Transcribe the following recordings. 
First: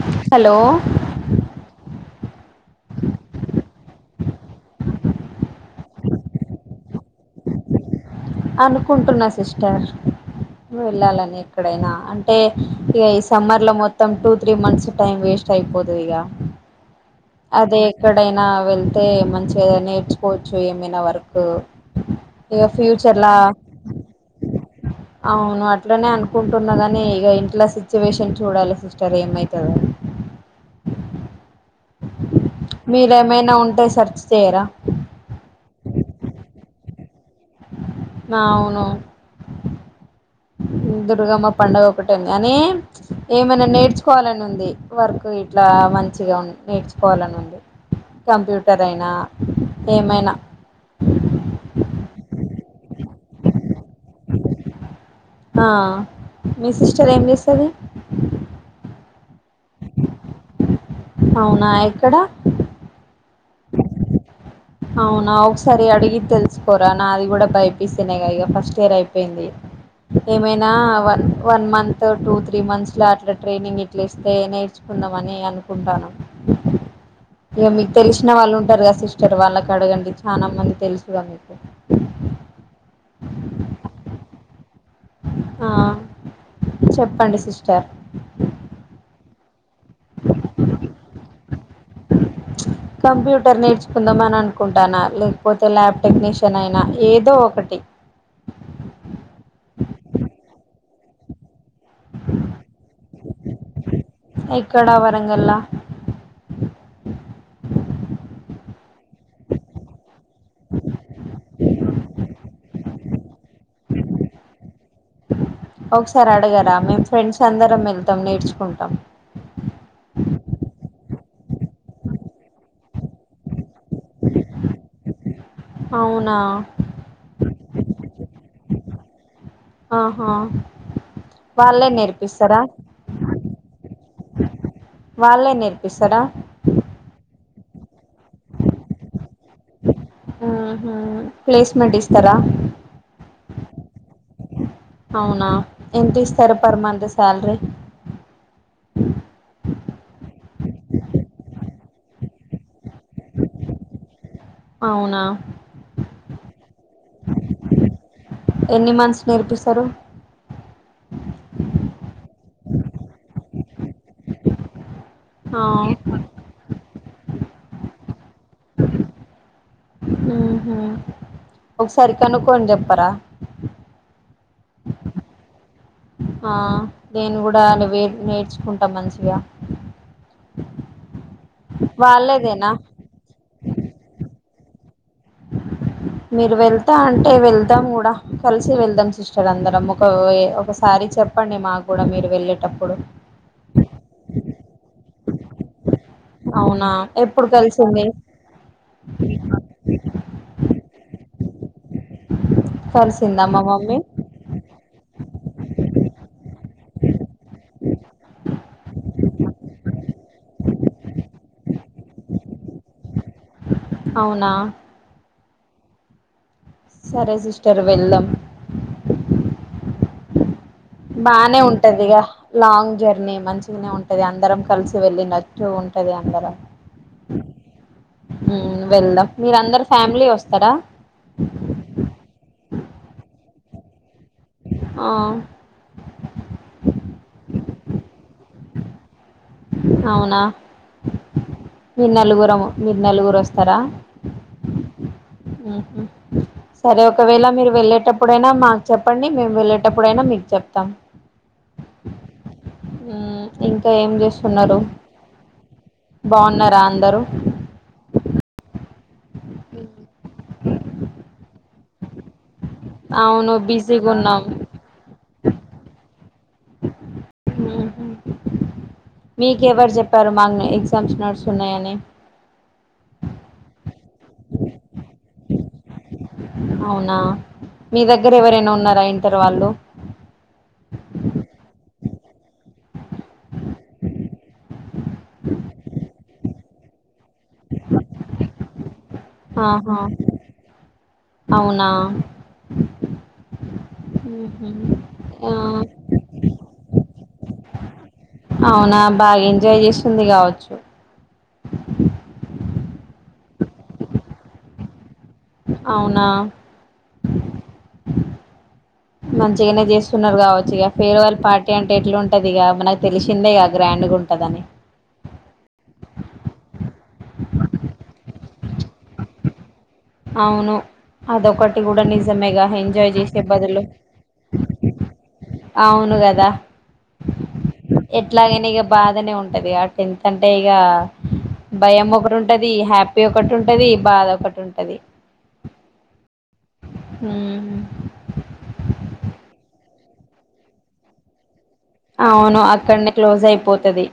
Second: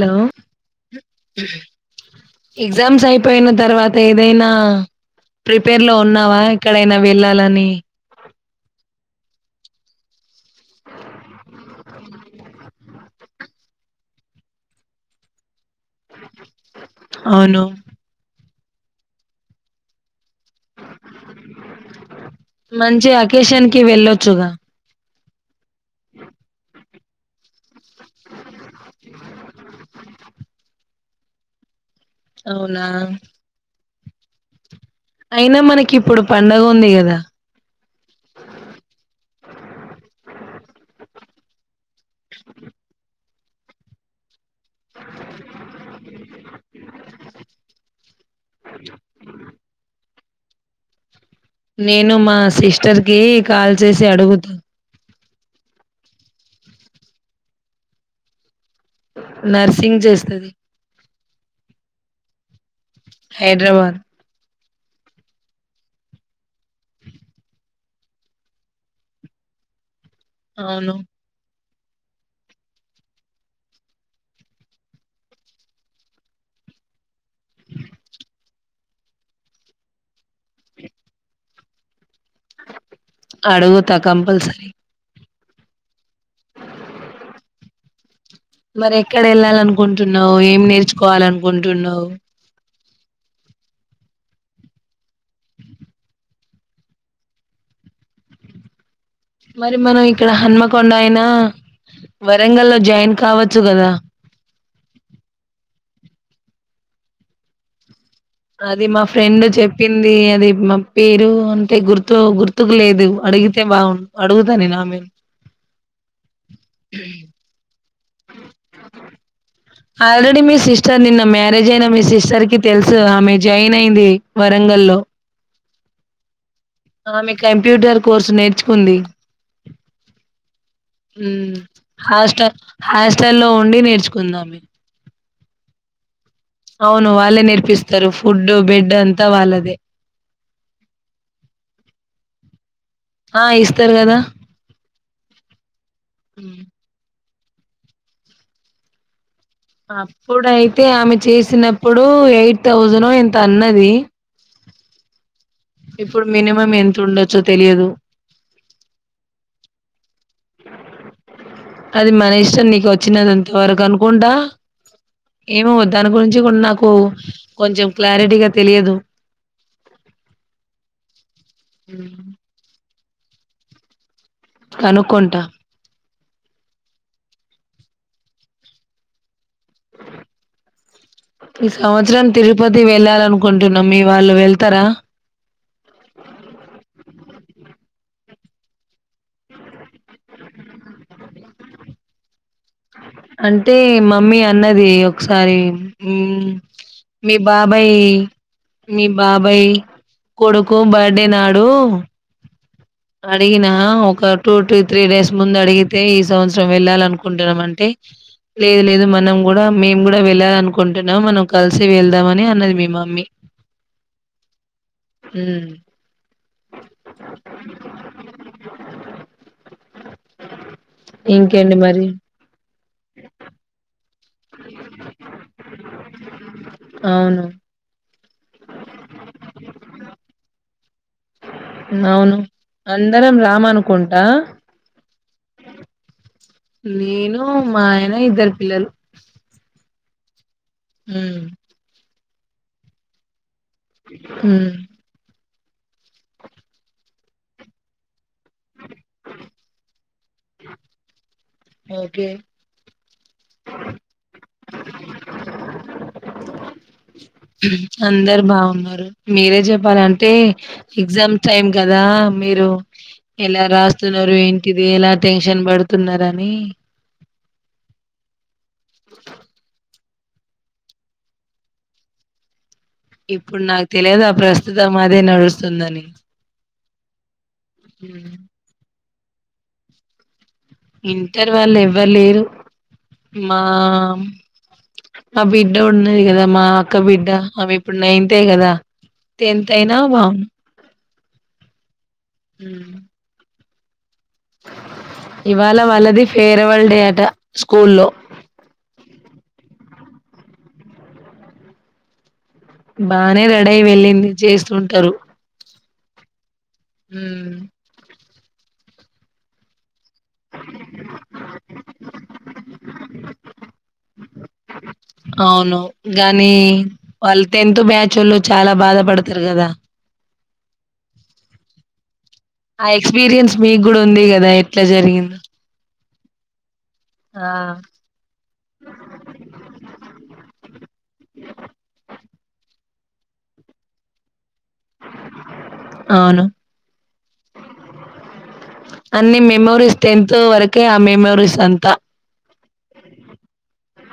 లో hello exams అయిపోయిన తర్వాత ఏదైనా ప్రిపేర్ లో ఉన్నావా ఎక్కడైనా వెళ్ళాలని అనుకుంటున్నా సిస్టర్ వెళ్ళాలని ఎక్కడైనా అంటే ఇగ ఈ సమ్మర్ లో మొత్తం two three months time waste అయిపోదు ఇగ అవును అదే ఎక్కడైనా వెళ్తే మంచిగా నేర్చు కోవచ్చు ఏమైనా వర్కు ఇగ ఫ్యూ జి అకేషన్ కి వెళ్ళొచ్చుగా అవును అ ఇట్లనే అనుకుంటున్న గానీ ఇగ ఇంట్లా సిచ్యువేషన్ చూడాలి సిస్టర్ ఏమైతదో అవునా మీరేమైనా ఉంటే సర్ సేరా అయినా మనకి ఇప్పుడు పండుగ ఉంది గదా అవును దుర్గమ్మ పండుగ ఒకటుంది అని ఏమైనా నేర్చుకోవాలన్ నుంది వర్క్ ఇట్లా మంచిగా నేర్చుకోవాలని ఉంది కంప్యూటర్ అయినా ఏమైనా నేను మా సిస్టర్ కి కాల్ చేసి అడుగుతా ఆ మీ సిస్టర్ ఏం చేస్తది నర్సింగ్ చేస్తది అవునా ఎక్కడ హైడ్రాబాద్ అవునా ఒకసారి అడిగి తెలుస్కోరా నాది గూడా భై పి సి నేగా ఇగ ఫస్ట్ ఇయర్ అయిపేయింది. ఏమైనా అవును one one month two three months లో అట్లా ట్రైనింగ్ ఇట్లిస్తే నేర్చుకుందామని అనుకుంటనం. ఇగ మీకు తెల్సిన వాళ్ళుంటారు కదా సిస్టర్ వాళ్ళ కడగండి చానా మంది తెలుసుగా మీకు అడుగుతా కంపల్సరీ ఆ చెప్పండి సిస్టర్ మరి ఎక్కడెళ్ళాలనుకుంటున్నావ్ ఏం నేర్చుకోవాలనుకుంటున్నావ్ కంప్యూటర్ నేర్చుకుందామని అనుకుంటాన్నా లేకపోతే ల్యాబ్ టెక్నీషియన్ అయినా ఏదో ఒకటి మరి మనం ఇక్కడ హనుమ కొండ అయినా వరంగల్లో జాయిన్ కావచ్చు కదా ఎక్కడ వరంగల్ల అది మా ఫ్రెండ్ చెప్పింది అది మా పేరు అంటే గుర్తు గుర్తుకు లేదు అడిగితే బాగుండు అడుగుతానేనా అమే ఒక సారి అడగరా మేం ఫ్రెండ్స్ అందరం మెళ్లు వే టం నేర్చుకుంటాం ఆల్రెడి మీ సిస్టర్ నిన్న మ్యారేజ్ అయిన మీ సిస్టర్ కి తెలుసు కదా ఆమె జాయిన్ అయింది వరంగల్ లో అవునా ఆమె కంప్యూటర్ కోర్స్ నేర్చు ఉంది ఆహా హు వాళ్ళే హాస్టల్ నేర్పిస్తారా హాస్టల్లో ఉండి నేర్చుకుంది ఆమె వాళ్ళే నేర్పిస్తరా అవును వాళ్ళే నేర్పిస్ తరు ఫుడ్డు బెడ్డు అంతా వాళ్ళదే ఊహూ ప్లేస్మెంట్ ఇస్తారా ఆ ఇస్తరు కదా అవునా ఎంత ఇస్తారు హ్మ్. ఫర్ మంత్ సాలరీ అప్పుడైతే ఆమె చేసినప్పుడు ఎయిట్ థౌసంనో ఎంతో అన్నది అవునా ఇప్పుడు మినిమం ఎంత ఉండొచ్చో తెలియదు ఎన్ని మంత్స్ నేర్పిస్తారు అది మ సిస్టం నీకొచ్చినదింతవరకనుకుంటా ఆ ఏమో దాని గురించి కూడా నాకు కొంచం క్లారిటీగా తెలియదు ఊహు ఒకసారి కనుక్కొని చెప్పరా కనుకుంటా హ నేను కూడా అలపోయి నేర్చుకుంటా మంచిగా ఈ సంవత్సరం వాళ్ళేదేనా తిరుపతి వెళ్ళాలినుకుంటున్నాం మీ వాళ్ళు వెళ్ త్తర అంటె వెళ్దాం కూడా కలిసి వెళ్దాం సిస్టర్ అందరం ఒక వే ఒకసారి చెప్పండి మాకు కూడా మీరు వెళ్ళేటప్పుడు, అంటే మమ్మీ అన్నది ఒకసారి ఉహు అవునా మీ ఎప్పుడు బాబాయ్ కలిసింది మీ బాబాయ్ కొడుకు బ దేనాడు కలిసిందా మా అడిగినా మమ్మీ ఒక టూ టూ త్రీ డేస్ ముందు అడిగితే ఈ సంవత్సరం వెళ్ళాలనుకుంటున్నాం అంటే. లేదు లేదు మనం కూడా మేము కూడా వెళ్ళాలి అనుకుంటున్నాం, మనం కలిసి వెళ్దామని అన్నది మీ మమ్మీ. అవునా. హ్మ్ సరే, సిస్టర్ వెళ్దాం. బానే ఇంకేంటి మరి ఉంటదిగ, లాంగ్. జర్నీ మంచిగున్న. ఇది అందరం కలిసి వెళ్ళి నట్టు ఉంటది అందరం. అవును ఉమ్ వెళ్దాం మీరందరు ఫ్యామిలీ వొస్తారా. అవును, అందరం రామాను. కొన్. ఆ. నేను, మా ఆయన, ఇద్దరు పిల్లలు. అవునా. ఉమ్. మీరు నలుగురము, మీరు నలుగురు రొస్. తర. హ్మ్ సరే ఒకవేళ మీరు వెళ్ళేటప్పుడైనా మాకు చెప్పండి, మేము వెళ్ళేటప్. ప్పుడైనా మీకు చెప్తాం, ఓకే ఉమ్ ఇంకా ఏం స్. ఉన్నారు, బాన్నార్. అందరు, బాగున్నారు. మీరే చెప్పాలంటే, ఎగ్జామ్ టైమ్ గదా, మీరు. అవును ఎలా బిజీగా రాస్తునరు ఉన్నాం ఎంటిది, ఎలా టెన్షన్ బడు. తున్నారని. మీకెవరు చెప్ప. పర్మాగన్ ఎగ్జామ్స్ నడుస్తు ఉన్నాయని. ఇప్పుడు తుందని. అవునా. మీ దగ్గర ఎవరైనా ఉన్నారా, ఇన్. ఇంటర్ వాళ్ళు. ఇంటర్ వాళ్ళు, ఎవ్వలేరు. మా న బిడ్డ ఉన్నా. ఉన్నది గదా మా అక్క బిడ్డ. ద ఆమె ఇప్పుడు నైతే గదా, టెన్త్ అయినా ఆహా బాగు. అవునా. హ్మ్ ఉహు ఆ ఇవాళ వాళ్ళది ఫేర వల్డే స్కూల్లో అవునా బాగా ఎంజాయ్ చేసింది కావచ్చు. బానే రెడీ అయి వెళ్ళింది చేస్తుంటారు. అవునా. మ్ మంచిగనే చేస్తున్నరు కావచ్చు ఇగ ఫేర్వెల్ పార్టీ అంటే ఎట్లుంటది ఇగ మనకు తెలిసిందేగా గ్రాండ్గా ఉంటదని. అవును గానీ వాళ్ళు టెన్త్ బ్యాచ్ వాళ్ళు చాలా బాధ పడతరు కదా. అవును అదొకటి కూడా నిజ ఆ ఎక్స్పీరియన్స్ మీక్ గుడ ఉంది కదా ఎట్లా జరిగిందో రా ఎట్లాగైన ఇగ బాధనే ఉంటది. అ టెంత అంటే ఇగ భయం ఒకరు ఉం ఉంటది హ్యాపీ ఒకటుంటది. బాధ ఒకటుం అవును. హ్మ్ ఓన్లీ టెన్త్ వరకే ఆ మెమోరీస్ అంతా అవును అక్కడ్నే క్లోజ్ అయిపోతది.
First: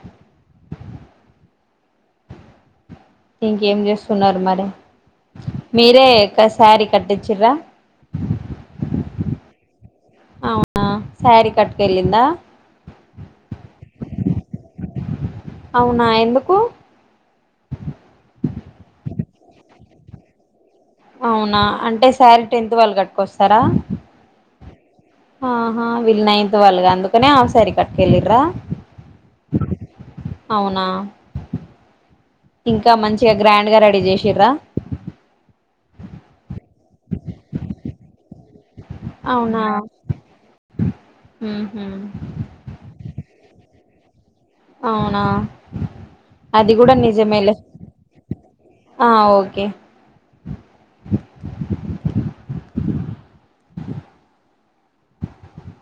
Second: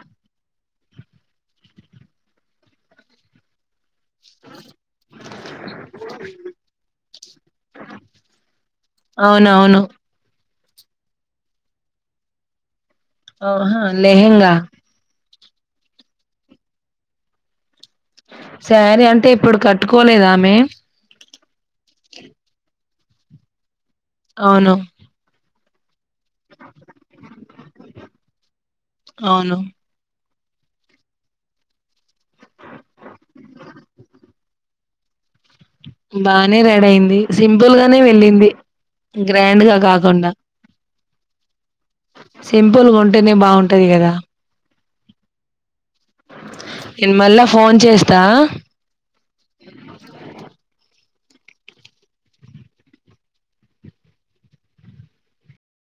ఇంకేం చేస్ స్తున్నారు మరి మీరే అ సారీ కట్ చిరా అవునవును. అవునా సారీ కట్కెలిందా ఆహా లహెంగా. అవునా ఎందుకూ సారీ అంటే ఇప్పుడు కట్టుకోలేద్ ఆమె అవునా అంటే సారీ టెన్త్ వాళ్ళు కట్ కొస్తరా. అవును. ఆహా! వీళ్ నైన్త్ వాళ్ళుగా అందుకనే హాఫ్ సారీ కట్టుకెళ్ళిరా అవును అవునా ఇంకా మంచిగా గ్రాండ్గా రెడీ చేసిన్రా. బానే రెడయింది. సింపుల్గనే వెళ్ళింది. అవునా గ్రాండ్గా కాకుండా ఉహు సింపుల్గా ఉంటేనే బాగుం ఉంటది కదా అవునా అది గుడా నేను నిజమే మళ్ళా ఫోన్ చేస్తా ఆ ఓకే ఆ